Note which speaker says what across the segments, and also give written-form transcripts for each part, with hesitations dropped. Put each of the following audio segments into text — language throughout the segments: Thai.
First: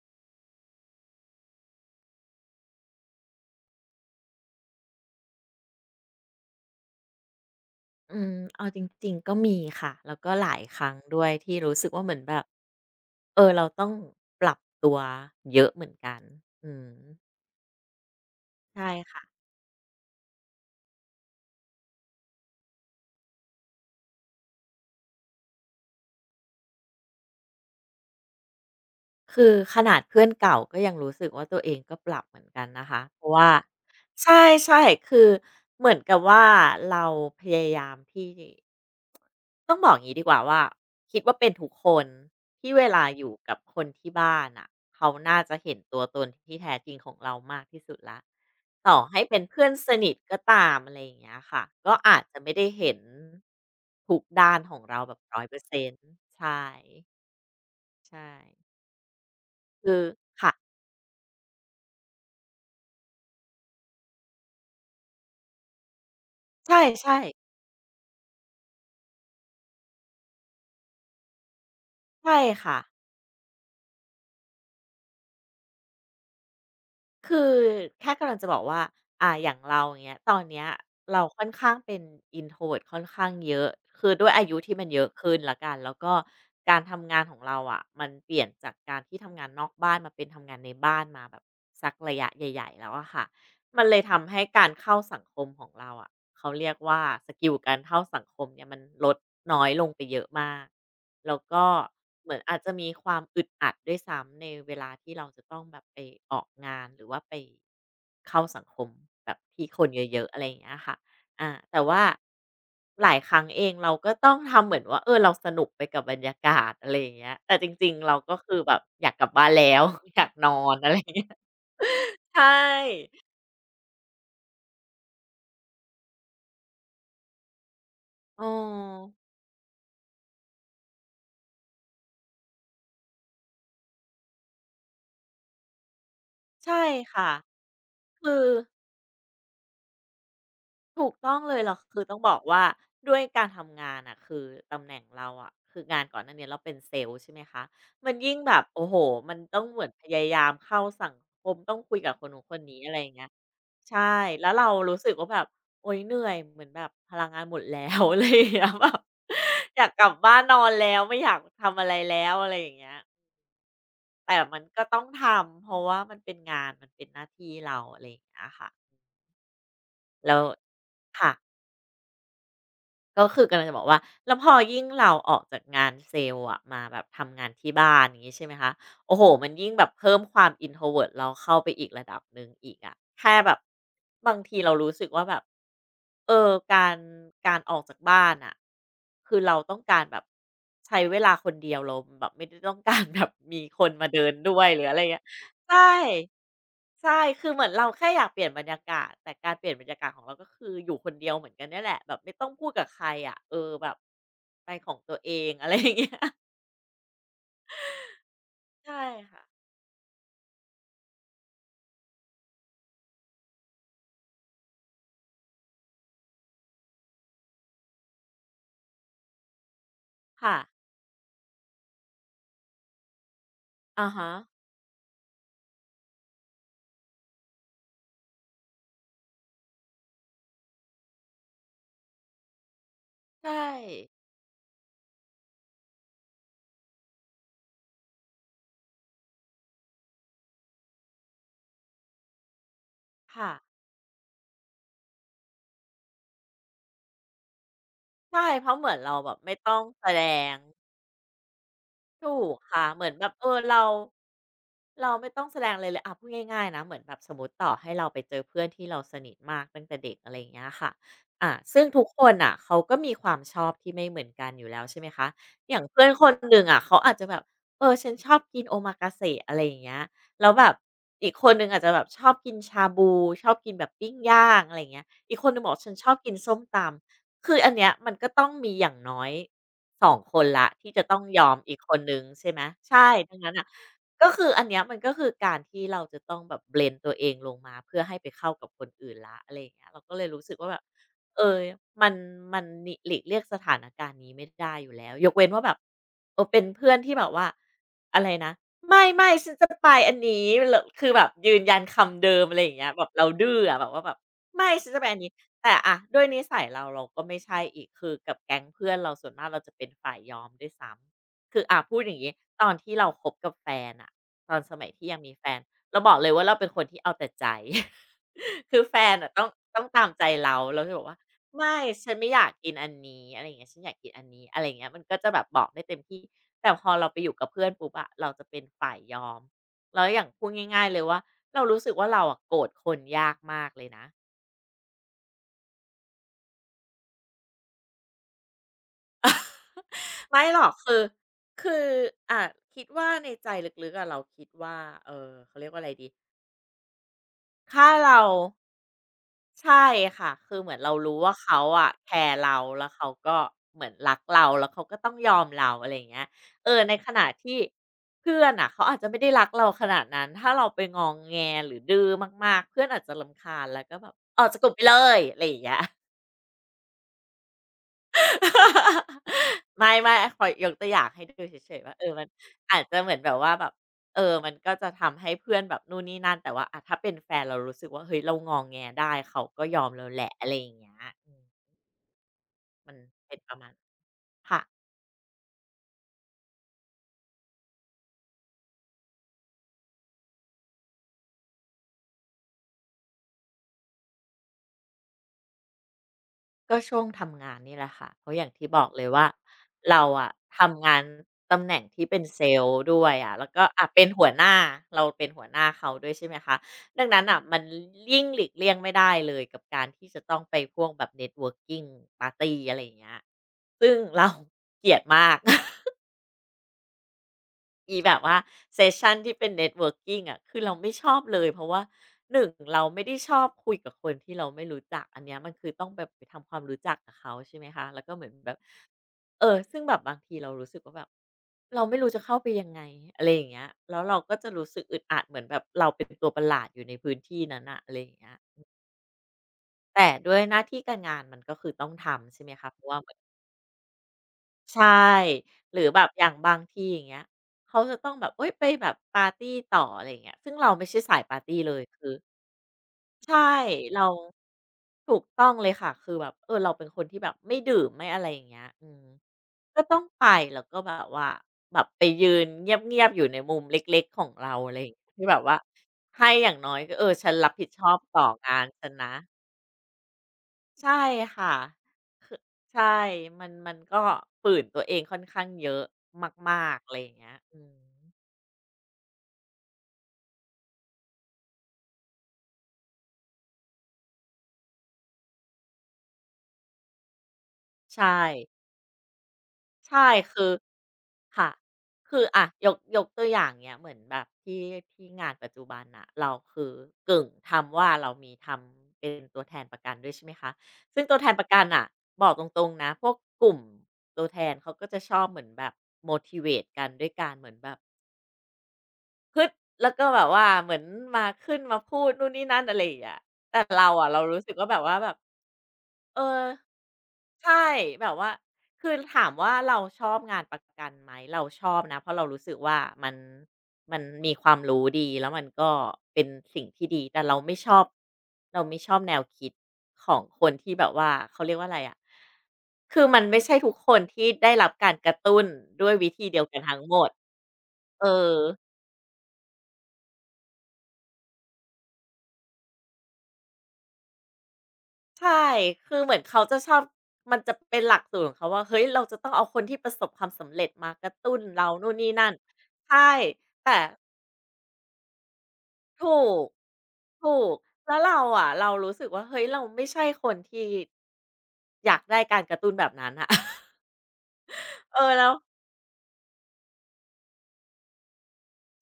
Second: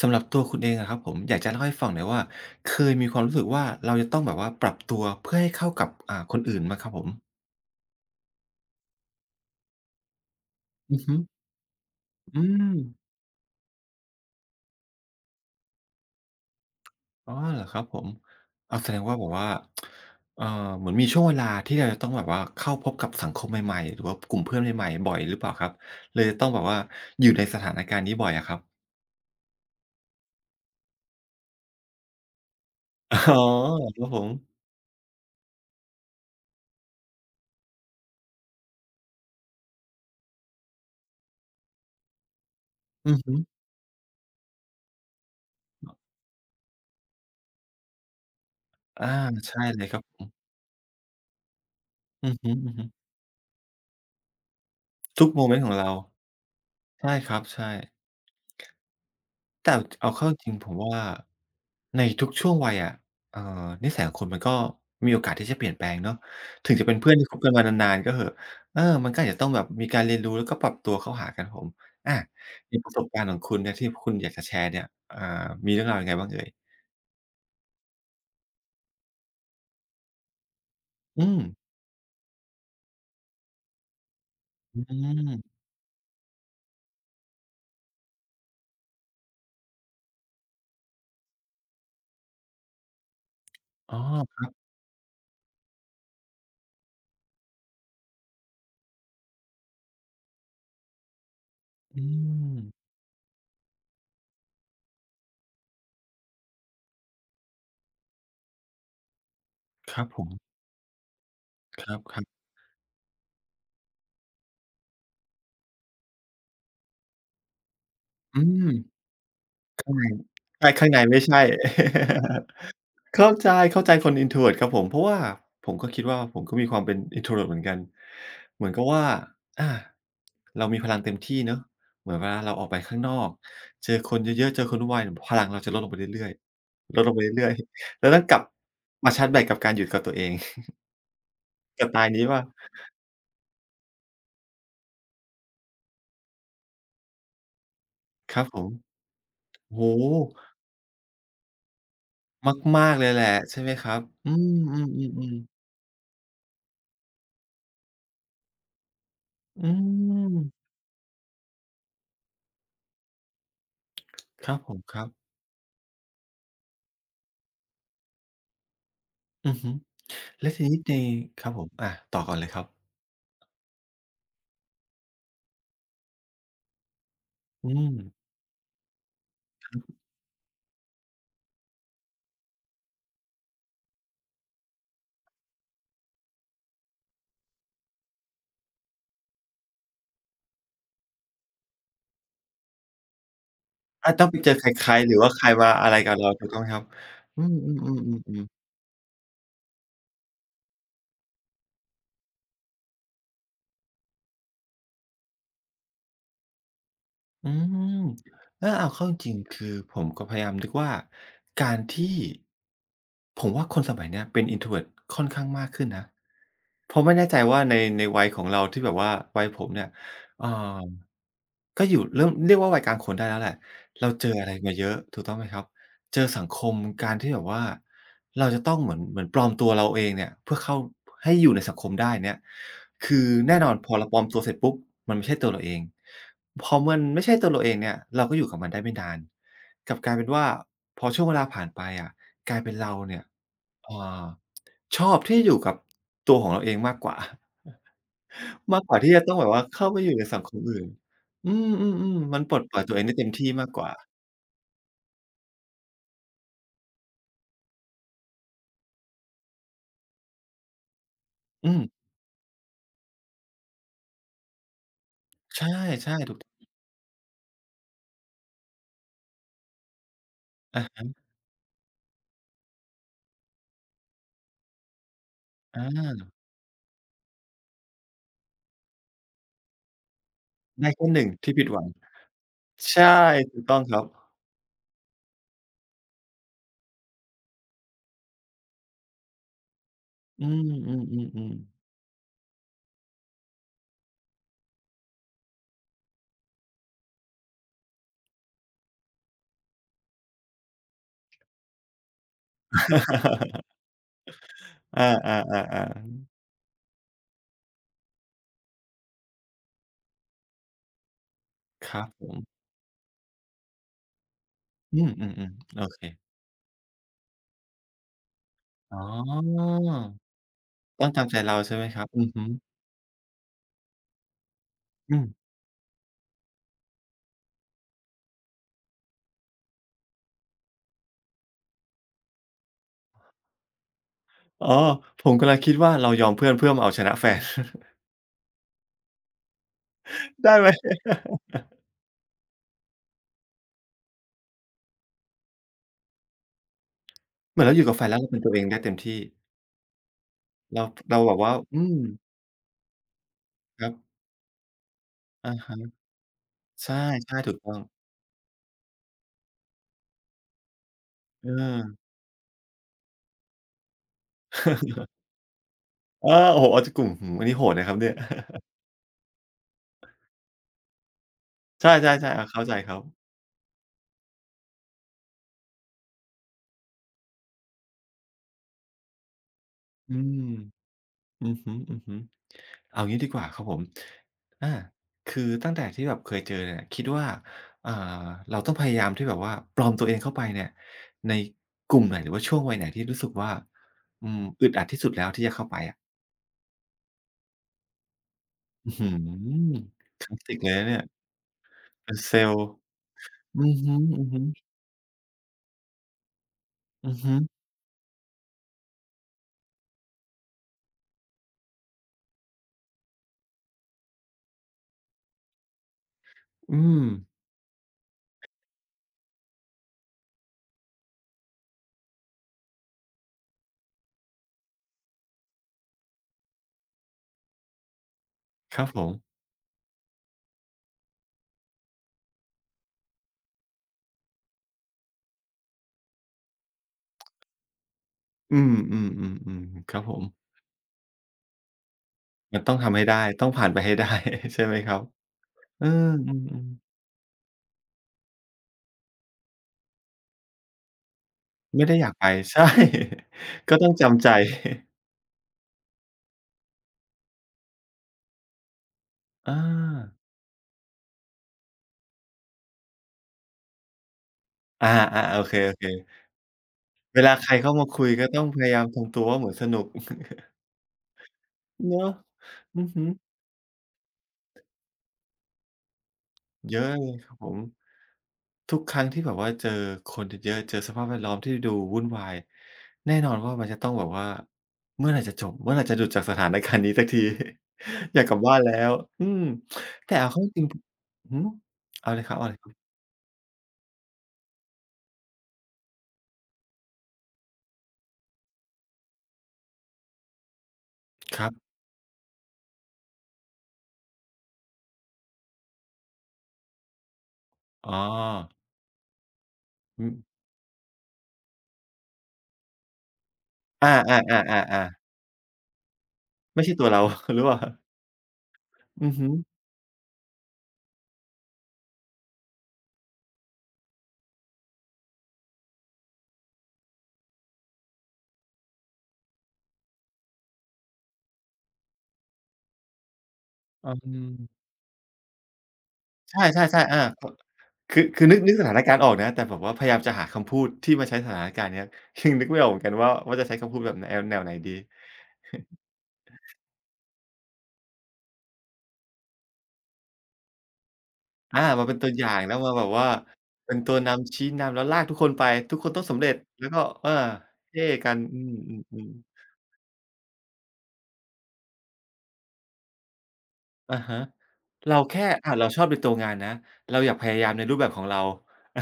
Speaker 1: สำหรับตัวคุณเองอะครับผมอยากจะเล่าให้ฟังหน่อยว่าเคยมีความรู้สึกว่าเราจะต้องแบบว่าปรับตัวเพื่อให้เข้ากับคนอื่นไหมครับผม
Speaker 2: อืมเอาจริงๆก็มีค่ะแล้วก็หลายครั้ง
Speaker 1: อือฮึ
Speaker 2: ด้วยที่รู้สึกว่าเหมือนแบ
Speaker 1: อื
Speaker 2: บ
Speaker 1: ม
Speaker 2: เออเราต้องปรับตัวเยอะเหมือนกันอืม
Speaker 1: อ๋อเหรอครับผมอ้าว
Speaker 2: ใช่
Speaker 1: แสดงว่า
Speaker 2: ค่ะ
Speaker 1: แบบว่าเอ่อเหมือนมีช่วงเวลาที่เราจะต้องแบบว่าเข้าพบกับสังคมใหม่ๆหรือว่ากลุ่มเพื่อนใหม่ๆบ่อยหรือเปล่าครับเลยจะต้องแบบว่าอยู่ในสถานการณ์นี้บ่อยอะครับ
Speaker 2: คือขนาดเพื่อนเก่าก็ยังรู้สึกว่าตัวเองก็ปรับเหมือนกันนะคะเพราะ
Speaker 1: อ๋อ
Speaker 2: ว่า
Speaker 1: ครับผ
Speaker 2: ใ
Speaker 1: ม
Speaker 2: ช่ๆคือเหมือนกับว่าเราพยายามที่ต้องบอกงี้ดีกว่าว่าคิดว่าเป็นทุกคนที่เวลา
Speaker 1: อือ
Speaker 2: อยู่
Speaker 1: ฮึ
Speaker 2: กับคนที่บ้านอ่ะเขาน่าจะเห็นตัวตนที่แท้จริงของเรามากที่สุดแล้วต่อ
Speaker 1: อา
Speaker 2: ให้เป็น
Speaker 1: ใช่
Speaker 2: เพื่อน
Speaker 1: เลย
Speaker 2: ส
Speaker 1: ครับ
Speaker 2: นิ
Speaker 1: ผ
Speaker 2: ท
Speaker 1: ม
Speaker 2: ก็ตามอะไรอย่างเงี้ยค่ะก็อาจ
Speaker 1: อือ
Speaker 2: จะ
Speaker 1: ฮึ
Speaker 2: ไม่ได้เห็น
Speaker 1: ๆ
Speaker 2: ทุกด้านของเราแบบ
Speaker 1: ทุกโมเมนต์ของเรา
Speaker 2: 100%ใช่
Speaker 1: ใช่ครับใช่
Speaker 2: ใช่
Speaker 1: แต่
Speaker 2: คือ
Speaker 1: เอาเข้าจริ
Speaker 2: ค่ะ
Speaker 1: งผมว่าในทุกช่วงวัยอะเอ่อนิสัยของคนมันก็มีโอกาสที่จะเปลี่ยนแปลงเนาะถึง
Speaker 2: ใช่
Speaker 1: จะเป็นเพื่
Speaker 2: ใช่
Speaker 1: อนที่คบกันมานานๆก็เหอะเออมันก็อาจจะต้องแบบมีการเรียนรู้แล้วก็ปรับตัวเข้าหากันครับผมอา
Speaker 2: ใช่
Speaker 1: ใน
Speaker 2: ค่ะ
Speaker 1: ประสบการณ์ของคุณเนี่ยที่คุณอยากจะแชร์เนี่ยอ่ามีเรื่องราวยังไงบ้างเอ่ย
Speaker 2: คือแค่กำลังจะบอกว่าอย่างเราอย่างเงี้ยตอนเนี้ยเรา
Speaker 1: อืม
Speaker 2: ค่อนข้างเป็น introvert ค่อนข้างเยอะคือด้วยอายุที่
Speaker 1: อื
Speaker 2: มันเยอะขึ้นแล้
Speaker 1: ม
Speaker 2: วกันแล้วก็การทำงานของเราอะมันเปลี่ยนจากการที่ทำงานนอกบ้านมาเป็นทำงานในบ้านมาแบบสักระยะใหญ่ๆแล้วอะค่ะมัน
Speaker 1: อ๋
Speaker 2: เล
Speaker 1: อ
Speaker 2: ยทำ
Speaker 1: ค
Speaker 2: ให้
Speaker 1: รับ
Speaker 2: การเข้าสังคมของเราอะเขาเรียกว่าสกิลการเข้าสังคมเนี่ยมันลดน้อยลงไปเยอะมาก แล้วก็
Speaker 1: อื
Speaker 2: เหมือนอา
Speaker 1: ม
Speaker 2: จจะมีความอึดอัดด้วยซ้ำในเวลาที่เราจะต้องแบบไปออกงานหรือว่าไปเข้าสังคมแบบที่คน
Speaker 1: ครับผ
Speaker 2: เยอะ
Speaker 1: ม
Speaker 2: ๆอะไรอย่างเงี้ยค่ะ
Speaker 1: ค
Speaker 2: แต่
Speaker 1: ร
Speaker 2: ว่า
Speaker 1: ับๆ
Speaker 2: หลายครั้งเองเราก็ต้องทำเหมือนว่าเออเราสนุกไปกับบรรยากาศอะไรอย่างเงี้ยแต่จริงๆเราก็
Speaker 1: อื
Speaker 2: คือ
Speaker 1: ม
Speaker 2: แบบอยากกลับบ้านแล้ว
Speaker 1: ใช่
Speaker 2: อยากนอ
Speaker 1: ใช่
Speaker 2: น
Speaker 1: ข้า
Speaker 2: อะ
Speaker 1: ง
Speaker 2: ไร
Speaker 1: ใน
Speaker 2: อย่าง
Speaker 1: ไม่
Speaker 2: เงี้ย
Speaker 1: ใช่
Speaker 2: ใช่
Speaker 1: เข้าใจเข้าใจคน introvert ครับผมเพราะว่าผมก็คิดว่าผมก็มีความเป็น introvert เหมือนกัน
Speaker 2: เอ
Speaker 1: เหมือนกับว่า
Speaker 2: อ
Speaker 1: อาเรามีพลังเต็มที่เนาะเหมือนเวลาเราออกไปข้างนอกเจอคนเยอะๆเจอคนวุ่นวายพลังเราจะลดลงไปเรื่อย
Speaker 2: ใช่
Speaker 1: ๆลดลงไป
Speaker 2: ค่ะ
Speaker 1: เรื่อยๆเราต้องก
Speaker 2: คื
Speaker 1: ลับ
Speaker 2: อ
Speaker 1: มาชาร์จแบตกับการอยู่กับตัวเอง
Speaker 2: ถูกต้องเลยเหรา
Speaker 1: สไต
Speaker 2: คือ
Speaker 1: ล์
Speaker 2: ต้อง
Speaker 1: นี้
Speaker 2: บ
Speaker 1: เป
Speaker 2: อก
Speaker 1: ล่า
Speaker 2: ว่าด้วยการทำงานอ่ะคือตำแหน่งเราอะคืองานก่อนหน้าเนี้ยเราเป็นเซลล์ใช่ไหมคะมันยิ่
Speaker 1: ค
Speaker 2: ง
Speaker 1: รับ
Speaker 2: แบ
Speaker 1: ผ
Speaker 2: บ
Speaker 1: ม
Speaker 2: โอ้โหมันต้องเหมือน
Speaker 1: โอ้
Speaker 2: พ
Speaker 1: โฮ
Speaker 2: ยายามเข้าสังคมต้องคุยกับคนนู้นคนนี้
Speaker 1: มา
Speaker 2: อะ
Speaker 1: ก
Speaker 2: ไร
Speaker 1: ๆ
Speaker 2: อ
Speaker 1: เลย
Speaker 2: ย่าง
Speaker 1: แห
Speaker 2: เงี้
Speaker 1: ละ
Speaker 2: ย
Speaker 1: ใช่ไหมครับ
Speaker 2: ใช่
Speaker 1: อื
Speaker 2: แล้วเรารู้สึก
Speaker 1: ม
Speaker 2: ว่าแบ
Speaker 1: ๆๆ
Speaker 2: บ
Speaker 1: ๆ
Speaker 2: โอ๊ยเหนื่อยเหมือนแบบพลังงานหมดแล้ว อะไรอย่างเงี้ยแบบ
Speaker 1: อื
Speaker 2: อยากกลับบ้านนอ
Speaker 1: ม
Speaker 2: นแล้วไม่อยากทำอะไรแล้วอะไรอย่างเงี้ยแต่
Speaker 1: ครั
Speaker 2: มั
Speaker 1: บ
Speaker 2: น
Speaker 1: ผม
Speaker 2: ก็
Speaker 1: ค
Speaker 2: ต้อ
Speaker 1: รั
Speaker 2: ง
Speaker 1: บ
Speaker 2: ทำเพราะว่ามันเป็นงานมันเป็นหน้าที่เราอะไรอย่างเงี้ยค่ะ
Speaker 1: อือฮึ
Speaker 2: แล้ว
Speaker 1: แล้วทีนี้ใน
Speaker 2: ค่ะ
Speaker 1: ครับผมอาต่อก่อนเลยครับ
Speaker 2: ก็คือกำลังจะบอกว่าแล้วพอยิ่งเราออกจากงานเซลล์อะมาแบบทำงาน
Speaker 1: อื
Speaker 2: ที่
Speaker 1: ม
Speaker 2: บ้านอย่างนี้ใช่ไหมคะโอ้โหมันยิ่งแบบเพิ่มความ introvert เวิรเราเข้าไปอีกระดับหนึ่งอีกอะแค่แบบบางทีเรารู้สึกว่าแบบเออการการออกจากบ้านอ่ะคือเราต้องการแบบใช้เวลาคนเดียวเราแบบไม่ได้ต้องการแบบมีคนมา
Speaker 1: อา
Speaker 2: เดิ
Speaker 1: ต้อง
Speaker 2: น
Speaker 1: ไปเจอ
Speaker 2: ด้ว
Speaker 1: ใค
Speaker 2: ยหรือ
Speaker 1: ร
Speaker 2: อะไรอ
Speaker 1: ๆ ห
Speaker 2: ย่าง
Speaker 1: รือ
Speaker 2: เงี้ย
Speaker 1: ว่าใครมา
Speaker 2: ใช่
Speaker 1: อะไรกับเราถูกต้องไหมครับ
Speaker 2: ใช่
Speaker 1: อื
Speaker 2: คื
Speaker 1: ม
Speaker 2: อเหมือนเราแค่อยาก
Speaker 1: ๆ
Speaker 2: เปลี่
Speaker 1: ๆ
Speaker 2: ยน
Speaker 1: ๆ
Speaker 2: บร
Speaker 1: ๆ
Speaker 2: รยากาศแต่การเปลี่ยนบรรยากาศของเราก็คืออยู่คนเดียวเหมือนกันเนี่ยแหละแบบไม่ต้องพูดกับใครอะเออแบบไปของตัวเอง อะไรอย่างเงี้ย
Speaker 1: อืมแ้าเอา
Speaker 2: ใช่
Speaker 1: เข้าจริง
Speaker 2: ค่ะ
Speaker 1: ๆคือผมก็พยายามนึกว่าการที่ผมว่าคนสมัยเนี้ยเป็น introvert ค่อนข้างมากขึ้นนะเพราะไม่แน่ใจว่าในวัยของเราที่แบบว่าวัยผมเนี่ยเอ่อ
Speaker 2: ค่ะ
Speaker 1: ก็อยู่เริ่มเรียกว่าวัยกลางคนได้แล้วแหละ
Speaker 2: อะ
Speaker 1: เราเจ
Speaker 2: ฮะ
Speaker 1: ออะไรมาเยอะถูกต้องไหมครับเจอสังคมการที่แบบว่าเราจะต้องเหมือนปลอมตัวเราเองเนี่ยเพื่อเข้าให้อยู่ในสังคมได้เนี่ยคือ
Speaker 2: ใช่
Speaker 1: แน่นอนพอเราปลอมตัวเสร็จปุ๊บมันไม่ใช่ตัวเราเอง พอมันไม่ใช่ตัวเราเองเนี่ยเราก็อยู่กับมันได้ไม่นานกลับกลายเป็นว่าพอช่วงเวลาผ่านไปอะกลายเป็นเราเนี่ย
Speaker 2: ค่ะ
Speaker 1: เอ่อชอบที่อยู่กับตัวของเราเองมากกว่า
Speaker 2: ใช่เพ ราะ
Speaker 1: มาก
Speaker 2: เหมื
Speaker 1: ก
Speaker 2: อน
Speaker 1: ว่าที่
Speaker 2: เรา
Speaker 1: จะ
Speaker 2: แบ
Speaker 1: ต้อ
Speaker 2: บ
Speaker 1: งแบบ
Speaker 2: ไม่
Speaker 1: ว่า
Speaker 2: ต้อง
Speaker 1: เข้าไป
Speaker 2: แส
Speaker 1: อยู่
Speaker 2: ด
Speaker 1: ในสังค
Speaker 2: ง
Speaker 1: มอื่นอืมๆๆ
Speaker 2: ถู
Speaker 1: มันป
Speaker 2: ก
Speaker 1: ลดปล่อย
Speaker 2: ค่ะ
Speaker 1: ตัว
Speaker 2: เห
Speaker 1: เอง
Speaker 2: มือน
Speaker 1: ได้
Speaker 2: แบ
Speaker 1: เต็ม
Speaker 2: บเอ
Speaker 1: ที่
Speaker 2: อ
Speaker 1: มากก
Speaker 2: เรา
Speaker 1: ว่า
Speaker 2: เราไม่ต้องแสดงอะไรเลยอะพูดง่ายๆนะเหมือนแบบสมมุติต่อให้เราไปเจอเพื่อนที่เราสนิทมากตั้งแต่เด็กอะไรอย่างเงี้ยค่ะ
Speaker 1: อืม
Speaker 2: ซึ่งทุกคนน่ะเขาก็มีความชอบที่ไม่เหมือนกันอยู่แล้วใช่ไหมคะ
Speaker 1: ใช่
Speaker 2: อย่างเพื่อนค
Speaker 1: ๆ
Speaker 2: น
Speaker 1: ถูก
Speaker 2: หนึ่งอะเขาอาจจะแบบเออฉันชอบกินโอมากาเสะอะไรอย่างเงี้ยแล้วแบบ
Speaker 1: อะ
Speaker 2: อีกคนหนึ่งอาจจะแบบชอบกินชาบูชอบกินแบบปิ้งย่างอะไรอย่างเงี้ยอีกคนหนึ่งบอกฉันชอบ
Speaker 1: อา
Speaker 2: กินส้มตำ คืออันเนี้ยมันก็ต้องมีอย่างน้อย2คนละ
Speaker 1: ได้
Speaker 2: ที่จะ
Speaker 1: แค่
Speaker 2: ต้
Speaker 1: ห
Speaker 2: อง
Speaker 1: นึ่ง
Speaker 2: ยอ
Speaker 1: ที่
Speaker 2: ม
Speaker 1: ผิด
Speaker 2: อี
Speaker 1: ห
Speaker 2: ก
Speaker 1: วัง
Speaker 2: คนหนึ่งใช่ไหม
Speaker 1: ใช่
Speaker 2: ใช่ดังนั้น
Speaker 1: ถูก
Speaker 2: อ่ะ
Speaker 1: ต้องครับ
Speaker 2: ก็คืออันเนี้ยมันก็คือการที่เราจะต้องแบบ b บ e นตัวเองลงมาเพื่อให้ไปเข้ากับคนอื่นละอะไรอย่างเงี้ยเราก็เลยรู้
Speaker 1: อื
Speaker 2: สึกว่าแบบเอ
Speaker 1: ม
Speaker 2: อ
Speaker 1: ๆๆ
Speaker 2: มันมันหนหลีกเลี่ยงสถานการณ์นี้ไม่ได้อยู่แล้วยกเว้นว่าแบบเออเป็นเพื่อนที่แบบว่าอะไรนะไม่ฉันจะไปอันนี้แล้วคือแบบยืนยันคำเดิมอะไรอย่างเงี้ยแบบเราดื้ออะแบบว่าแบบไม่ฉัน
Speaker 1: ๆอ
Speaker 2: จะไปอันนี้ แต่
Speaker 1: า
Speaker 2: อะ
Speaker 1: ๆ
Speaker 2: ด้วย
Speaker 1: ๆ
Speaker 2: นิสัยเราก็ไม่ใช่อีกคือกับแก๊งเพื่อนเราส่วนมากเราจะเป็นฝ่ายยอมด้วยซ้ำคืออะ
Speaker 1: ๆค
Speaker 2: พูด
Speaker 1: รับ
Speaker 2: อย่าง
Speaker 1: ผ
Speaker 2: นี้
Speaker 1: ม
Speaker 2: ตอนที่เราคบกับแฟนอะตอนสมัย
Speaker 1: อื
Speaker 2: ที่ยังมีแฟ
Speaker 1: ม
Speaker 2: น
Speaker 1: ๆๆโอ
Speaker 2: เรา
Speaker 1: เค
Speaker 2: บอกเลยว่าเราเป็นคนที่เอาแต่ใจ คือแฟ
Speaker 1: อ๋อ
Speaker 2: นอะต้องตามใจเราเราจะบ
Speaker 1: ต้
Speaker 2: อก
Speaker 1: อง
Speaker 2: ว่า
Speaker 1: ตามใจเราใช่
Speaker 2: ไม่
Speaker 1: ไหมครับ
Speaker 2: ฉัน
Speaker 1: อือ
Speaker 2: ไม่อ
Speaker 1: ฮึ
Speaker 2: ยากกินอันนี้อะไรอย่างเงี้ยฉันอยากกินอันนี้อะไรอย่างเงี้ยมัน
Speaker 1: อื
Speaker 2: ก็
Speaker 1: ม
Speaker 2: จะแบบบอกได้เต็มที่แต่พอเราไปอยู่กับเพื่อนปุ๊บอะเราจะเป็นฝ่ายยอมแล้วอย่างพูดง่ายๆเลยว่าเรารู้สึกว่าเราอะโกรธคนยากมากเลยนะ
Speaker 1: อ๋อผมกำลังคิดว่าเรายอมเพื่อนเพื่อมาเอาชนะแฟน
Speaker 2: ไม่
Speaker 1: ได้
Speaker 2: หร
Speaker 1: ไห
Speaker 2: อ
Speaker 1: ม
Speaker 2: กคืออ่ะคิดว่าในใจลึกๆอ่ะเราคิดว่าเออเขาเรียกว่าอะไรดี
Speaker 1: เหมือนเราอ
Speaker 2: ถ้า
Speaker 1: ยู่กับแฟนแล้
Speaker 2: เรา
Speaker 1: วเราเป็นตัวเองได้เต็มที่
Speaker 2: ใช่ค่ะคือเหมือน
Speaker 1: เรา
Speaker 2: เรารู้
Speaker 1: เราแบ
Speaker 2: ว่า
Speaker 1: บว่า
Speaker 2: เขา
Speaker 1: อื
Speaker 2: อะ
Speaker 1: ม
Speaker 2: แคร์เราแล้วเขาก็เห
Speaker 1: ค
Speaker 2: มื
Speaker 1: รั
Speaker 2: อนรั
Speaker 1: บ
Speaker 2: กเราแล้วเขาก็ต้องยอม
Speaker 1: อะ
Speaker 2: เราอะไร
Speaker 1: ฮะ
Speaker 2: อย่างเงี้ยเออใน
Speaker 1: ใช่
Speaker 2: ขณะ
Speaker 1: ๆถู
Speaker 2: ที่
Speaker 1: กต้อง
Speaker 2: เพื่อนอ่ะเขาอาจจะไม่ได้รักเราขนาดนั้นถ้าเราไปงองแง
Speaker 1: เอ
Speaker 2: หรือ
Speaker 1: อ
Speaker 2: ดื้อมากๆเพื่อนอาจจะรำคาญแล้วก็แบบออกจากกลุ่มไปเลยอะไรอย่างเงี้ย
Speaker 1: เออโอ้โฮเอาจากกลุ่มหืออันนี้โหดนะครับเนี่ย
Speaker 2: ไม่ขอยกตัวอย่างให้ดูเฉยๆ
Speaker 1: ใช่
Speaker 2: ว่าเออมัน
Speaker 1: ๆๆอาเข้าใจ
Speaker 2: อาจ
Speaker 1: ค
Speaker 2: จะ
Speaker 1: รับ
Speaker 2: เหมือนแบบว่าแบบเออมันก็จะทำให้เพื่อนแบบนู่นนี่นั่นแต่ว่าอะถ้าเป็นแฟนเรารู้สึกว่าเฮ้ยเรางองแงได้เขาก็ยอมเรา
Speaker 1: อื
Speaker 2: แหละ
Speaker 1: ม
Speaker 2: อะไรอย่างเงี้ยอืม
Speaker 1: อือฮึๆ
Speaker 2: มัน
Speaker 1: เอางี้ดีก
Speaker 2: เป็น
Speaker 1: ว่า
Speaker 2: ป
Speaker 1: ค
Speaker 2: ระ
Speaker 1: รับ
Speaker 2: มาณ
Speaker 1: ผม
Speaker 2: ค่ะ
Speaker 1: อาคือตั้งแต่ที่แบบเคยเจอเนี่ยคิดว่าอ่าเราต้องพยายามที่แบบว่าปลอมตัวเองเข้าไปเนี่ยในกลุ่มไหนหรือว่าช่วงวัยไหนที่รู้สึกว่าอืมอึดอัดที่สุดแล้วที่จะเข้าไปอะ
Speaker 2: ก็ช่วงทำงานนี่แหละค่ะ เพราะอย่างที่บอก
Speaker 1: อื้อ
Speaker 2: เล
Speaker 1: ฮื
Speaker 2: ย
Speaker 1: อ
Speaker 2: ว่าเรา
Speaker 1: ค
Speaker 2: อะ
Speaker 1: ลาสสิกเลยนะ
Speaker 2: ทำงา
Speaker 1: เนี่
Speaker 2: น
Speaker 1: ย
Speaker 2: ตำแหน่งที่
Speaker 1: เป็
Speaker 2: เป็
Speaker 1: น
Speaker 2: น
Speaker 1: เซ
Speaker 2: เซ
Speaker 1: ล
Speaker 2: ล
Speaker 1: ส์
Speaker 2: ล์ด้วยอะแล้วก็
Speaker 1: อือ
Speaker 2: อะ
Speaker 1: ฮึ
Speaker 2: เป็น
Speaker 1: ๆอื
Speaker 2: หัว
Speaker 1: อ
Speaker 2: หน้าเราเป็นหัวหน้าเขาด้วยใช่ไหมคะดังนั้น
Speaker 1: ฮึ
Speaker 2: น่ะมันยิ่งหลีกเลี่ยงไม่ได้เลยกับการที่จะต้องไปพวกแบบ networking ปาร์ตีอะไรอย่างเงี้ยซึ่งเรา เกลียดมาก
Speaker 1: อืม
Speaker 2: อีแบบว่าเซสชันที่เป็น networking อะคือเราไม่ชอบเลยเพราะว่า1เราไม่ได้ชอบคุยกับคนที่เราไม่รู้จักอันเนี้ยมันคือต้องแบบไปทำความรู้จักกับเขาใช่ไหมคะแล้วก็เหมือนแบบ
Speaker 1: ครับผม
Speaker 2: เออซึ่งแบบบางทีเรารู้สึกว่าแบบเราไม่รู้จะเข้าไปยังไงอะไรอย่างเงี้ยแล้วเราก็จะรู้สึกอึดอัดเหมือนแบบเราเป็นตัวประหลาดอยู่ในพื้นที่นั้นน่ะอะไรอย่างเงี้ย
Speaker 1: อืมๆๆๆครับ
Speaker 2: แต่
Speaker 1: ผม
Speaker 2: ด้วยหน้าที่การงานมันก็คือต้องทำใช่ไหม
Speaker 1: มัน
Speaker 2: คะ
Speaker 1: ต้อง
Speaker 2: เพราะ
Speaker 1: ทำ
Speaker 2: ว่า
Speaker 1: ให้ได้ต้องผ่านไปให้ได้ ใช่ไหม
Speaker 2: ใช่
Speaker 1: ครับ
Speaker 2: หรื
Speaker 1: เอ
Speaker 2: อ
Speaker 1: อ
Speaker 2: แบบอย่า
Speaker 1: อื
Speaker 2: งบาง
Speaker 1: ม
Speaker 2: ที่อย่างเงี้ยเขาจะต้องแบบเฮ้ยไปแบบปาร์ตีต่ออะไรอย่างเงี้ยซึ่งเราไม่ใช่สายปาร์ตีเลย
Speaker 1: ไม่ได้อ
Speaker 2: คือ
Speaker 1: ยากไป ใช่
Speaker 2: ใช่
Speaker 1: ก็ต้อง
Speaker 2: เรา
Speaker 1: จำใจ
Speaker 2: ถูกต้องเลยค่ะคือแบบเออเราเป็นคนที่แบบไม่ดื่มไม่อะไรอย่างเงี้ยอืม
Speaker 1: อ
Speaker 2: ก็ต้อง
Speaker 1: า
Speaker 2: ไปแล้วก็แบบว่าแบบไปยืนเงียบๆอยู่ในมุมเล็กๆของเราอะไรอ
Speaker 1: อา
Speaker 2: ย่างเงี้ยที่
Speaker 1: ๆ
Speaker 2: แบ
Speaker 1: โอ
Speaker 2: บ
Speaker 1: เค
Speaker 2: ว่า
Speaker 1: ๆ
Speaker 2: ให้อย่างน้อยก็เออ
Speaker 1: เว
Speaker 2: ฉั
Speaker 1: ลา
Speaker 2: น
Speaker 1: ใค
Speaker 2: รับ
Speaker 1: ร
Speaker 2: ผิด
Speaker 1: เข้า
Speaker 2: ช
Speaker 1: มา
Speaker 2: อบ
Speaker 1: คุย
Speaker 2: ต่อ
Speaker 1: ก็ต้องพ
Speaker 2: งาน
Speaker 1: ยายาม
Speaker 2: ฉันนะ
Speaker 1: ทำตัวว่าเหมือนสนุก
Speaker 2: ใช่ค่ะ
Speaker 1: เนาะ
Speaker 2: คือ
Speaker 1: อื
Speaker 2: ใช่
Speaker 1: อฮึ
Speaker 2: มันก็ฝืนตัวเองค่อนข้างเยอะมา
Speaker 1: เย
Speaker 2: กๆ
Speaker 1: อะ
Speaker 2: อะไรอ
Speaker 1: เล
Speaker 2: ย่าง
Speaker 1: ยค
Speaker 2: เงี้
Speaker 1: รั
Speaker 2: ย
Speaker 1: บผ
Speaker 2: อื
Speaker 1: ม
Speaker 2: ม
Speaker 1: ทุกครั้งที่แบบว่าเจอคนเยอะๆเจอสภาพแวดล้อมที่ดูวุ่นวายแน่นอนว่ามันจะต้องแบบว่าเมื่อไหร่จะจบเมื่อไหร่จะหลุดจากสถานการณ์นี้สักที
Speaker 2: ใช่
Speaker 1: อยากกลับบ้านแล้วอืม
Speaker 2: ใช่
Speaker 1: แต่เอาเข้า
Speaker 2: คือ
Speaker 1: จริงหือ
Speaker 2: ค่ะ
Speaker 1: เอา
Speaker 2: คื
Speaker 1: เล
Speaker 2: อ
Speaker 1: ยครั
Speaker 2: อะยก
Speaker 1: บ
Speaker 2: ยกตัวอย่างเงี้ยเหมือนแบบที่ที่งานปัจจุบันน่ะเราคือกึ่งทำว่าเรามีทำเป็นตัวแทนประกันด้วยใช่ไหมคะซึ่งตัวแทน
Speaker 1: ๆค
Speaker 2: ป
Speaker 1: รั
Speaker 2: ระ
Speaker 1: บ
Speaker 2: กันน่ะบอกตรงๆนะพวกกลุ่มตัวแทนเขาก็จะชอบเหมือนแบบ motivate กันด้วยการเหมือนแบบ
Speaker 1: อ๋อ
Speaker 2: ฮึดแล้ว
Speaker 1: อื
Speaker 2: ก็
Speaker 1: ม
Speaker 2: แบบว่าเหมือนมาขึ้นมาพูดนู่นนี่นั่นอะไรอย่างเงี้ยแต่เรา
Speaker 1: อา
Speaker 2: อะเรารู้สึกว่าแบบ
Speaker 1: ๆๆๆ
Speaker 2: ว่า
Speaker 1: ๆ
Speaker 2: แบบเออ
Speaker 1: ไม่ใช่ตัวเรา หรือเปล่า
Speaker 2: ใช่
Speaker 1: ครับ
Speaker 2: แบบว่าคือ
Speaker 1: อือ
Speaker 2: ถา
Speaker 1: ฮึ
Speaker 2: มว่าเราชอบงานประกันไหมเราชอบนะเพราะเรารู้สึกว่ามันมันมีความรู้ดีแล้วมันก็เป็นสิ่งที่ดีแต่เราไม่ชอบเราไม่ชอบแนวคิดของคนที่แบบว่าเขาเรียกว่าอะไรอะคือมันไม่ใช่ทุกค
Speaker 1: อื
Speaker 2: นที่
Speaker 1: ม
Speaker 2: ได้รับการกระตุ้นด้วยวิธีเดียวกันทั้
Speaker 1: ใช่
Speaker 2: ง
Speaker 1: ๆๆ
Speaker 2: หม
Speaker 1: อา
Speaker 2: ด
Speaker 1: คคือ
Speaker 2: เออ
Speaker 1: นึกสถานการณ์ออกนะแต่แบบว่าพยายามจะหาคำพูดที่มาใช้สถานการณ์เนี้ย ยังนึกไม่ออกเหมือนกันว่าจะใช้คำพูดแบบแนวไหนดี
Speaker 2: ใช่คือเหมือนเขาจะชอบมันจะเป็นหลักสูตรของเขาว่า เฮ้ยเราจะต้องเอาคนที่ประสบความสำเร็จมากระตุ้นเรา
Speaker 1: มา
Speaker 2: นู่น
Speaker 1: เป็นตั
Speaker 2: นี่
Speaker 1: วอ
Speaker 2: นั่
Speaker 1: ย่า
Speaker 2: น
Speaker 1: งแล้วมาแบบ
Speaker 2: ใช่
Speaker 1: ว่าเป็
Speaker 2: แต่
Speaker 1: นตัวนำชี้นำแล้วลากทุกคนไปทุกคนต้อง
Speaker 2: ถู
Speaker 1: สำเร็จ
Speaker 2: ก
Speaker 1: แล้วก็เออ
Speaker 2: ถูก
Speaker 1: เท่
Speaker 2: แล้ว
Speaker 1: กัน
Speaker 2: เรา
Speaker 1: อื
Speaker 2: อะเรารู้สึก
Speaker 1: ม
Speaker 2: ว่า
Speaker 1: ๆๆ
Speaker 2: เฮ้ยเราไม่ใช่คนที่อยากได้การกระตุ้นแบบนั้นน่ะ
Speaker 1: อะฮะ
Speaker 2: เอ
Speaker 1: เรา
Speaker 2: อ
Speaker 1: แค่
Speaker 2: แล้ว
Speaker 1: เราชอบในตัวงานนะเราอยากพยายามในรูปแบบของเรา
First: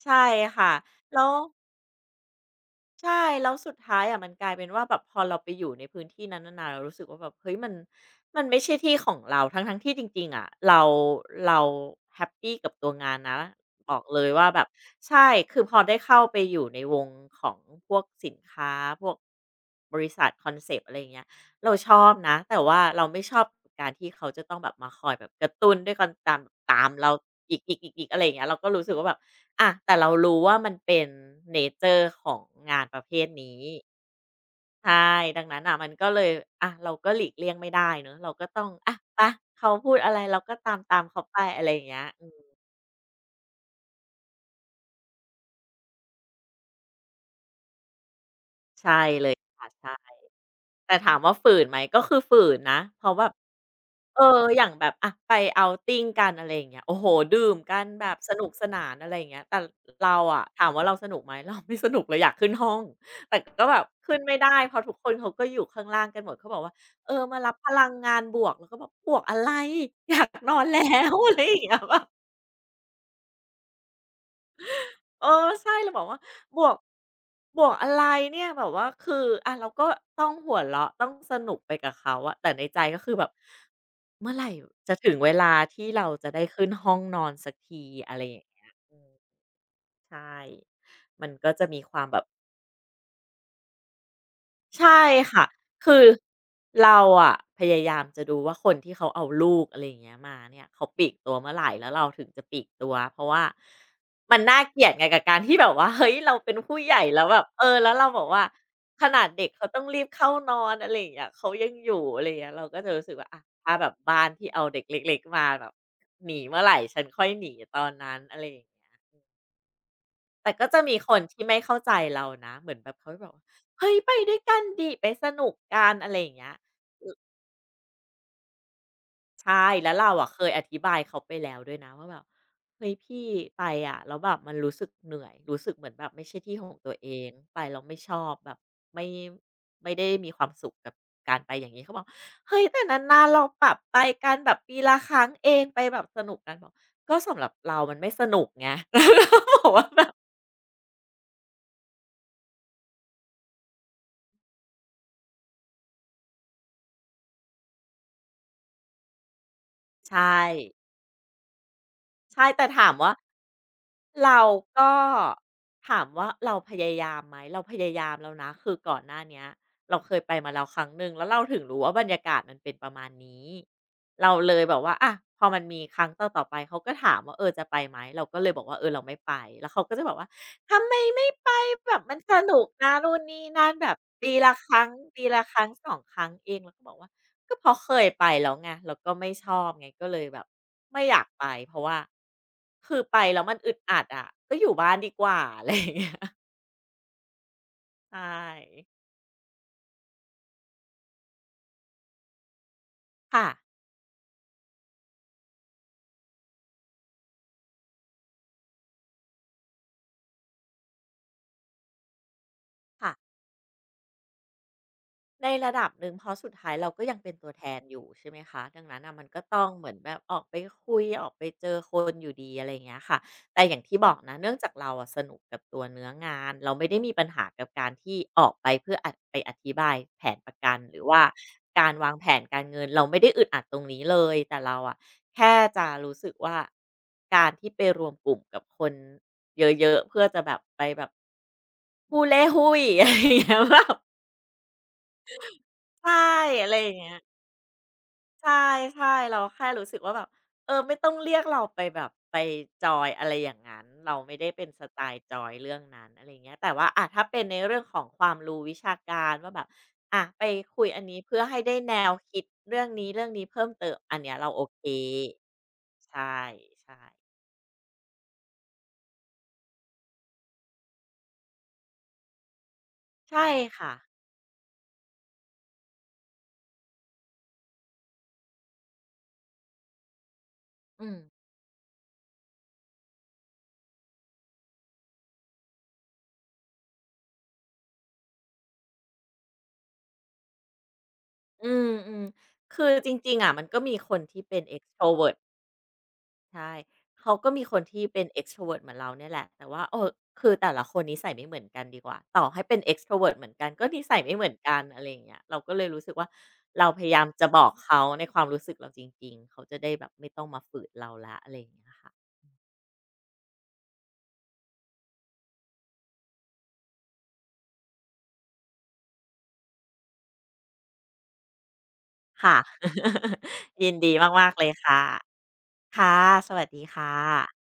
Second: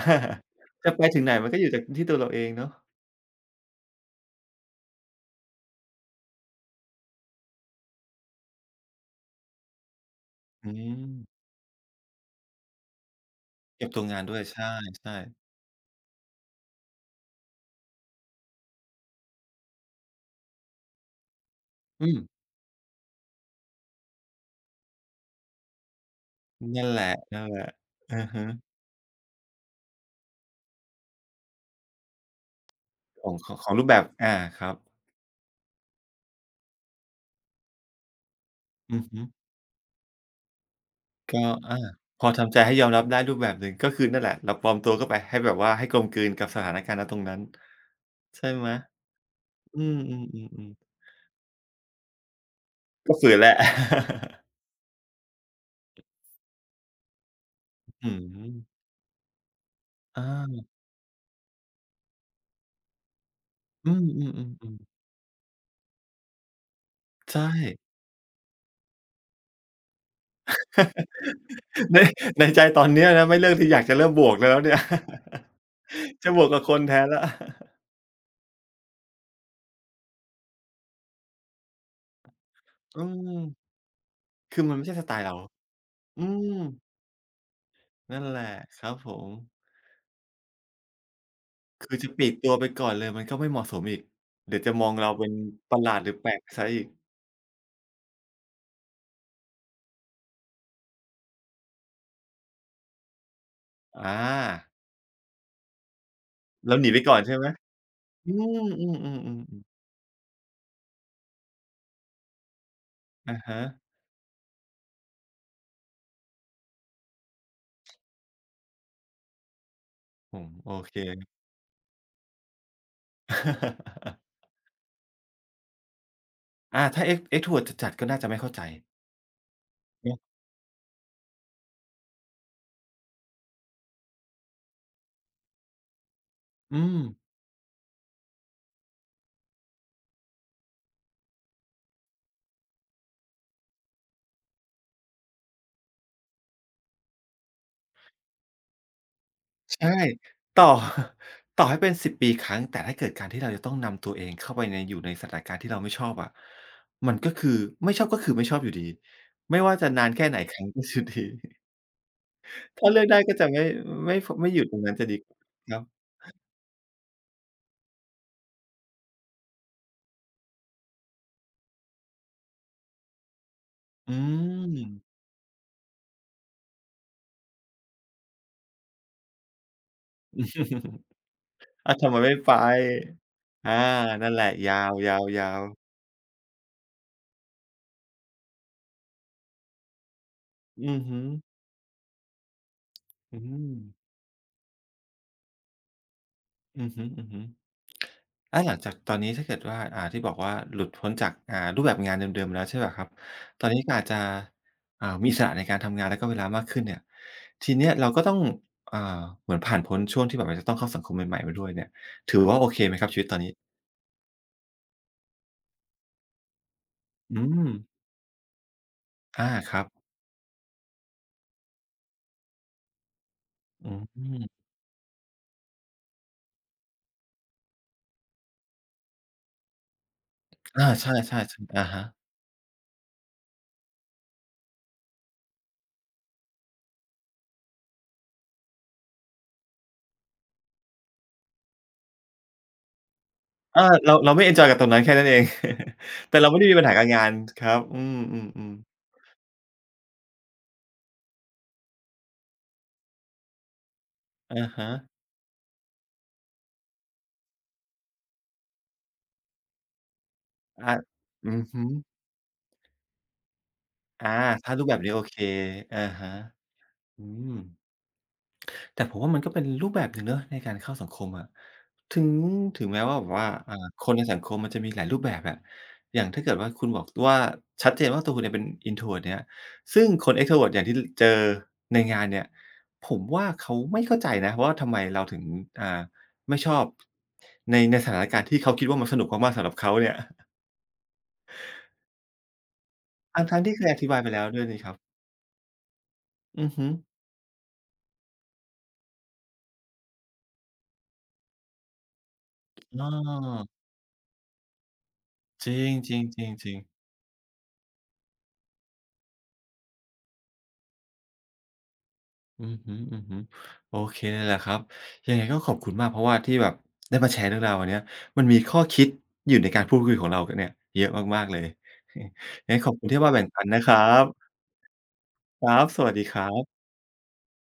Speaker 2: ใช่ค่ะ
Speaker 1: จะไปถึ
Speaker 2: แล้
Speaker 1: ง
Speaker 2: ว
Speaker 1: ไหนมันก็อยู่จากที่ตัวเราเองเนาะ
Speaker 2: ใช่แล้วสุดท้ายอะมันกลายเป็นว่าแบบพอเราไปอยู่ในพื้นที่นั้นนานๆเรารู้สึกว่าแบบเฮ้ยมันมันไม่ใช่ที่ของเราทั้งๆที่จริงๆอะ
Speaker 1: อื
Speaker 2: เรา
Speaker 1: ม
Speaker 2: เราแฮปปีกับตัวงานนะ
Speaker 1: เก็บ
Speaker 2: บอ
Speaker 1: ตั
Speaker 2: ก
Speaker 1: วงา
Speaker 2: เล
Speaker 1: น
Speaker 2: ย
Speaker 1: ด้วย
Speaker 2: ว่า
Speaker 1: ใช
Speaker 2: แบบ
Speaker 1: ่
Speaker 2: ใช่
Speaker 1: ๆ
Speaker 2: คือพอได้เข้าไปอยู่ในวงของพวกสินค้าพวกบริษัทคอนเซปต์อะไรอย่างเงี้ยเราชอ
Speaker 1: อื
Speaker 2: บ
Speaker 1: ม
Speaker 2: นะแต่ว่าเราไม่ชอบการที่เขาจะต้องแบบมาคอยแบบกระตุ้นด้วยการตามตา
Speaker 1: นั่น
Speaker 2: ม
Speaker 1: แหละ
Speaker 2: เรา
Speaker 1: ๆ
Speaker 2: อีกๆีกอกอีกอะ
Speaker 1: อะ
Speaker 2: ไรอย่าง
Speaker 1: ฮะ
Speaker 2: เงี้ยเราก็รู้สึกว่าแบบ อะแต่เรารู้ว่ามันเป็นเนเชอร์ของงานประเภ
Speaker 1: ข
Speaker 2: ท
Speaker 1: องของ
Speaker 2: นี้
Speaker 1: ของรูปแบบครับ
Speaker 2: ใช่ดังนั้นน่ะมันก็เลยอะเราก็หลีกเลี่ยงไม่ได้เนาะเราก็ต้องอะ
Speaker 1: อือ
Speaker 2: ไป
Speaker 1: ฮึ
Speaker 2: เขาพูดอะไรเราก็ตามๆเขาไป
Speaker 1: ก็
Speaker 2: อะไร
Speaker 1: อา
Speaker 2: อย่างเงี้ย
Speaker 1: พ
Speaker 2: อื
Speaker 1: อ
Speaker 2: ม
Speaker 1: ทำใจให้ยอมรับได้รูปแบบหนึ่งก็คือนั่นแหละเราปลอมตัวเข้าไปให้แบบว่าให้กลมกลืนกับสถานการณ์ณตรงนั้นใช่ไหม
Speaker 2: ใช่เลยค่ะ
Speaker 1: อื
Speaker 2: ใช่
Speaker 1: มๆๆ
Speaker 2: แต่
Speaker 1: ๆ
Speaker 2: ถามว่าฝืนไหมก็คือฝืนนะเพ
Speaker 1: ก็
Speaker 2: ราะแบ
Speaker 1: ฝื
Speaker 2: บ
Speaker 1: นแหละ
Speaker 2: เอออย่างแบบอะไป outing กันอะไรอย่างเงี้ยโอ้โฮดื่มกัน แบบ
Speaker 1: อื้อ
Speaker 2: สนุ
Speaker 1: ฮื
Speaker 2: ก
Speaker 1: อ
Speaker 2: สนานอะไรอย่างเงี้ยแต่เราอะ
Speaker 1: อา
Speaker 2: ถามว่าเราสนุกไหม เราไม่สนุกเลยอยากขึ้นห้อง แต่ก็แบบ
Speaker 1: อืม
Speaker 2: ขึ้นไม่ได้ เพ
Speaker 1: ๆๆ
Speaker 2: ราะทุก
Speaker 1: ๆ
Speaker 2: คนเขาก็อยู่ข้างล่างกันหมดเขาบอกว่าเออมา
Speaker 1: ใช่
Speaker 2: รับพลังงานบวกเราก็บอกบวกอะไรอยากนอนแล้ว อะไรอย่างเงี้ย
Speaker 1: ในใจตอนเนี้ยนะไม่เลือกที่อยากจะเริ่มบวกแล้วเนี่ย
Speaker 2: เออใช่เราบอกว่า
Speaker 1: จะบวก
Speaker 2: บ
Speaker 1: กับ
Speaker 2: ว
Speaker 1: ค
Speaker 2: ก
Speaker 1: นแทนแล้ว
Speaker 2: บวกอะไรเนี่ยแบบว่าคืออะเราก็ต้องหัวเราะต้องสนุกไปกับเขาอะแต่ในใจ ก็
Speaker 1: อื
Speaker 2: คือแบบ
Speaker 1: ม
Speaker 2: เมื่อไหร่
Speaker 1: คือมันไม่
Speaker 2: จะ
Speaker 1: ใช่ส
Speaker 2: ถึ
Speaker 1: ไต
Speaker 2: ง
Speaker 1: ล์
Speaker 2: เว
Speaker 1: เรา
Speaker 2: ลาที่เรา
Speaker 1: อื
Speaker 2: จะได้
Speaker 1: ม
Speaker 2: ขึ้นห้องนอนสักทีอะไร
Speaker 1: นั่น
Speaker 2: อ
Speaker 1: แห
Speaker 2: ย่าง
Speaker 1: ละ
Speaker 2: เงี้ย
Speaker 1: ครั
Speaker 2: อื
Speaker 1: บผ
Speaker 2: ม
Speaker 1: ม
Speaker 2: ใช่มันก็จะมีค
Speaker 1: คือ
Speaker 2: วาม
Speaker 1: จะ
Speaker 2: แบ
Speaker 1: ป
Speaker 2: บ
Speaker 1: ลีกตัวไปก่อนเลยมันก็ไม่เหมาะสมอีกเดี๋ยวจะม
Speaker 2: ใช่
Speaker 1: องเราเป็น
Speaker 2: ค่ะ
Speaker 1: ประหลา
Speaker 2: คื
Speaker 1: ด
Speaker 2: อ
Speaker 1: หรือแปลกไปเสียอีก
Speaker 2: เราอะพยายามจะดูว่าคนที่เขาเอาลูกอะไรอย่างเงี้ยมาเนี่ยเขาปลีกตัวเมื่อไหรแล้วเราถึงจะปลีกตัวเพราะว่า
Speaker 1: อ
Speaker 2: มันน่า
Speaker 1: า
Speaker 2: เกลียดไงกับการที่แบบว่าเฮ้ยเราเป็น
Speaker 1: เรา
Speaker 2: ผู้
Speaker 1: หนี
Speaker 2: ให
Speaker 1: ไป
Speaker 2: ญ่
Speaker 1: ก่อน
Speaker 2: แล้ว
Speaker 1: ใช่
Speaker 2: แบ
Speaker 1: ไห
Speaker 2: บ
Speaker 1: ม
Speaker 2: เออแล้วเราบอก
Speaker 1: อื
Speaker 2: ว่า
Speaker 1: มอือ
Speaker 2: ขนาดเด็ก
Speaker 1: ๆๆๆ
Speaker 2: เขาต้องรีบเข้านอนอะไรอย่างเงี้ยเขายังอยู่อะไรอย่างเงี้ยเราก็จะรู้สึกว่า
Speaker 1: อะ
Speaker 2: อะ
Speaker 1: ฮะ
Speaker 2: ถ้าแบบบ้านที่เอาเด็กเล็กๆมาแบบหนีเมื่อไหรฉันค่อยหนีตอนนั้นอะไรอย่าง
Speaker 1: ผม
Speaker 2: แต่ก็
Speaker 1: โอ
Speaker 2: จะ
Speaker 1: เค
Speaker 2: มีคนที่ไม่เข้าใจเรานะเหมือนแบบเขาจะบอกว่าเฮ้ยไป ด้วยกันดิไปสนุกกันอะไรอย่างเงี้ย
Speaker 1: ถ้า Xtrovert จัดๆก็น่าจะไม่เข้าใจ
Speaker 2: ใช่แล้วเราอะ
Speaker 1: เนาะ
Speaker 2: เคยอธิบายเขาไปแล้วด้วยนะว่าแบบเฮ้ยพี่ไปอะแล้วแบบมันรู้สึกเหนื่อยรู้สึกเหมือนแบบไม่ใช่ที่ของ
Speaker 1: อื
Speaker 2: ตัว
Speaker 1: ม
Speaker 2: เองไปเราไม่ชอบแบบไม่ไม่ได้มีความสุขกับการไปอย่างนี้เขาบอกเฮ้ยแต่นานๆเราปรับไปกันแบบปีละครั้งเองไปแบบสนุกกันบอกก็สำหรับเรามันไม่สนุกไง บอกว่า
Speaker 1: ใช่
Speaker 2: แบบ
Speaker 1: ต่อ ต่อให้เป็นสิบปีครั้งแต่ถ้าเกิดการที่เราจะต้องนำตัวเองเข้าไปในอยู่ในสถานการณ์ที่เราไม่ชอบอะมันก็คือไม่ชอบก็คือไม่ชอบอยู่ดีไม่ว่าจะนาน
Speaker 2: ใช่
Speaker 1: แค่ไหนครั้งก็อยู่ดี
Speaker 2: ใช่แต่ถา
Speaker 1: ถ้า
Speaker 2: ม
Speaker 1: เลือก
Speaker 2: ว่า
Speaker 1: ได้ก็จะ
Speaker 2: เรา
Speaker 1: ไม่อยู่ตรง
Speaker 2: ก็
Speaker 1: นั้นจะดีกว่าครับ
Speaker 2: เราพยายามไหมเราพยายามแล้วนะคือก่อนหน้าเนี้ยเราเคยไปมาแล้วครั้งหนึ่งแล้วเราถึงรู้ว่าบรรยากาศมันเป็นประมาณนี้
Speaker 1: อื
Speaker 2: เราเลยแบบว่า
Speaker 1: ม
Speaker 2: อะพอมันมีครั้งต่อๆไปเขาก็ถามว่าเออจะไปไหมเราก็เลยบอกว่าเออเราไม่ไปแล้วเขาก็จะแบบว่าทำไมไม่ไปแบ
Speaker 1: อ้าว
Speaker 2: บ
Speaker 1: ทำ
Speaker 2: มั
Speaker 1: ไม
Speaker 2: นส
Speaker 1: ไม่ไป
Speaker 2: นุกนะนู่นนี่นั่น
Speaker 1: อา
Speaker 2: แบบ
Speaker 1: นั่
Speaker 2: ปี
Speaker 1: นแหละ
Speaker 2: ละค
Speaker 1: ย
Speaker 2: รั้ง
Speaker 1: า
Speaker 2: ปีละค
Speaker 1: ว
Speaker 2: รั้ง
Speaker 1: ๆๆ
Speaker 2: 2ครั้งเองเราก็บอกว่า ก็เพราะเคยไปแล้วไงแล้วก็ไม่ชอบไงก็เลยแบบ
Speaker 1: อือ
Speaker 2: ไม่อ
Speaker 1: ฮึ
Speaker 2: ยากไปเพราะว่าคือไป
Speaker 1: อื
Speaker 2: แล้วมันอึ
Speaker 1: ม
Speaker 2: ดอัดอะก็อยู่บ้านดีกว่าอะไรอย่างเงี้ย
Speaker 1: อือฮึๆ
Speaker 2: ใช
Speaker 1: แล้วหลัง
Speaker 2: ่
Speaker 1: จากตอนนี้ถ้าเกิดว่าที่บอกว่าหลุดพ้นจากรูปแบบงานเดิมๆแล้วใช่เปล่าครับ
Speaker 2: ค่ะ
Speaker 1: ตอนนี้ก็อาจจะมีอิสระในการทำงานแล้วก็เวลามากขึ้นเนี่ยทีเนี้ยเราก็ต้องอ่าเหมือนผ่านพ้นช่วงที่แบบมันจะต้องเข้าสังคมใหม่ๆมาด้วยเนี่ยถือว่าโอเคไหมครับ
Speaker 2: ค่ะ
Speaker 1: ชีวิตตอนนี้
Speaker 2: ในระดับหนึ่งเพราะสุดท้ายเราก็ยังเป็น
Speaker 1: อื
Speaker 2: ตัวแท
Speaker 1: ม
Speaker 2: นอยู่ใช่ไหมคะดังนั้นน่ะมันก็ต้อง
Speaker 1: ครั
Speaker 2: เห
Speaker 1: บ
Speaker 2: มือนแบบออกไปคุยออกไปเจอคนอยู่ดีอะไรอย่างเงี้ยค่ะแต่อย่าง
Speaker 1: อื
Speaker 2: ที่บอกนะ
Speaker 1: ม
Speaker 2: เนื่องจากเราอะสนุกกับตัวเนื้องานเราไม่ได้มีปัญหากับการที่ออกไปเพื่ออะไปอธิบายแผนประกันหรือว่า
Speaker 1: ใช่ๆๆอะ
Speaker 2: การ
Speaker 1: ฮะ
Speaker 2: วางแผนการเงินเราไม่ได้อึดอัดตรงนี้เลยแต่เราอะแค่จะรู้สึกว่าการที่ไปรวมกลุ่มกับคนเยอะๆเพื่อจะแบบไปแบบฮูเล่ฮู้หวี่อะไรอย่างเงี้ย แบ
Speaker 1: อา
Speaker 2: บ
Speaker 1: เราเราไม่เอนจอยกับตรงนั้นแค่นั้นเอง
Speaker 2: ใช่
Speaker 1: แต่เราไม่ได้
Speaker 2: อะไร
Speaker 1: มีปัญ
Speaker 2: อย่า
Speaker 1: หา
Speaker 2: ง
Speaker 1: กับ
Speaker 2: เงี้ย
Speaker 1: งานครับอื
Speaker 2: ใช่
Speaker 1: มๆๆ
Speaker 2: ใช่เราแค่รู้สึกว่าแบบเออไม่ต้องเรียกเราไปแบบไปจอยอะไรอย่างนั้นเราไม่ได้เป็
Speaker 1: อะ
Speaker 2: นส
Speaker 1: ฮะ
Speaker 2: ไตล์จอยเรื่องนั้นอะไรเงี้ยแต่ว่าอะถ้าเป็นในเรื่องของความรู้วิชาการว่าแบบอะไปคุย
Speaker 1: อา
Speaker 2: อันนี้เพื่อ
Speaker 1: อื
Speaker 2: ให้
Speaker 1: อ
Speaker 2: ได้
Speaker 1: ฮึ
Speaker 2: แนวคิดเรื่องนี้เรื่องนี้เพิ่มเติมอัน
Speaker 1: อา
Speaker 2: เนี้ยเราโอ
Speaker 1: ถ้า
Speaker 2: เค
Speaker 1: รูปแบบนี้โอเคอะ
Speaker 2: ใช่
Speaker 1: ฮะ
Speaker 2: ใช่
Speaker 1: อืม แต่ผมว่ามันก็เป็นรูปแบบหนึ่งเนาะในการเข้าสังคมอะถึงถึงแม้ว่าแบบ
Speaker 2: ใช่
Speaker 1: ว่า
Speaker 2: ค่ะ
Speaker 1: คนในสังคมมันจะมีหลายรูปแบบอะอย่างถ้าเกิดว่าคุณบอกว่าชัดเจนว่าตัวคุณเนี่ยเป็น introvert เนี่ยซึ่งคน extrovert อย่างที่ล
Speaker 2: อืม
Speaker 1: เจอในงานเนี่ยผมว่าเขาไม่เข้าใจนะว่าทำไมเราถึงอ่าไม่ชอบ ในสถานการณ์ที่เขาคิดว่ามันสนุกมากๆสำหรับเขาเนี่ย
Speaker 2: อืมๆคือจริงๆอะ
Speaker 1: ทั้
Speaker 2: มั
Speaker 1: ง
Speaker 2: น
Speaker 1: ๆที่
Speaker 2: ก็
Speaker 1: เคย
Speaker 2: มี
Speaker 1: อธิ
Speaker 2: ค
Speaker 1: บา
Speaker 2: น
Speaker 1: ยไป
Speaker 2: ที่
Speaker 1: แล้ว
Speaker 2: เป็
Speaker 1: ด้
Speaker 2: น
Speaker 1: วยนี่ครับ
Speaker 2: Extrovert
Speaker 1: อื
Speaker 2: ใช่
Speaker 1: อฮึ
Speaker 2: เขาก็มีคนที่เป็น extrovert เหมือนเราเนี่ยแหละ แต่ว่าเออคือแต่ละคนนิสัยไม่เหมือนกันดีกว่า ต่อให้เป็น
Speaker 1: อ้
Speaker 2: extrovert เหมือนกัน
Speaker 1: อ
Speaker 2: ก็นิสัยไม่เหมือนกันอะไรอย่างเงี้ยเรา
Speaker 1: จ
Speaker 2: ก็
Speaker 1: ร
Speaker 2: เลยรู้สึก
Speaker 1: ิง
Speaker 2: ว่า
Speaker 1: ๆ
Speaker 2: เรา
Speaker 1: ๆ
Speaker 2: พ
Speaker 1: ๆ
Speaker 2: ยายามจะบอกเขาในความรู้สึกเราจริงๆเขาจะได้แบบไม่ต้องมาฝืนเราแล้วอะไรอย่างเงี้ยค่ะ
Speaker 1: อือฮึอือฮึโอเคเลยแหละครับยังไงก็ขอบคุณมากเพราะว่าที่แบบได้มาแชร์เรื่องราวอันเนี้ยมันมีข้อคิดอยู่ในการพูดคุยของเรากันเนี่ยเยอะมากๆเลย
Speaker 2: ค่ะ
Speaker 1: ยังไงขอบคุณที่มาแบ่งปันนะ ค
Speaker 2: ยิน
Speaker 1: รั
Speaker 2: ดี
Speaker 1: บ
Speaker 2: มากๆเลยค่ะ
Speaker 1: ครับ สวั
Speaker 2: ค่ะ
Speaker 1: สดีครั
Speaker 2: สวัสดี
Speaker 1: บ
Speaker 2: ค่ะ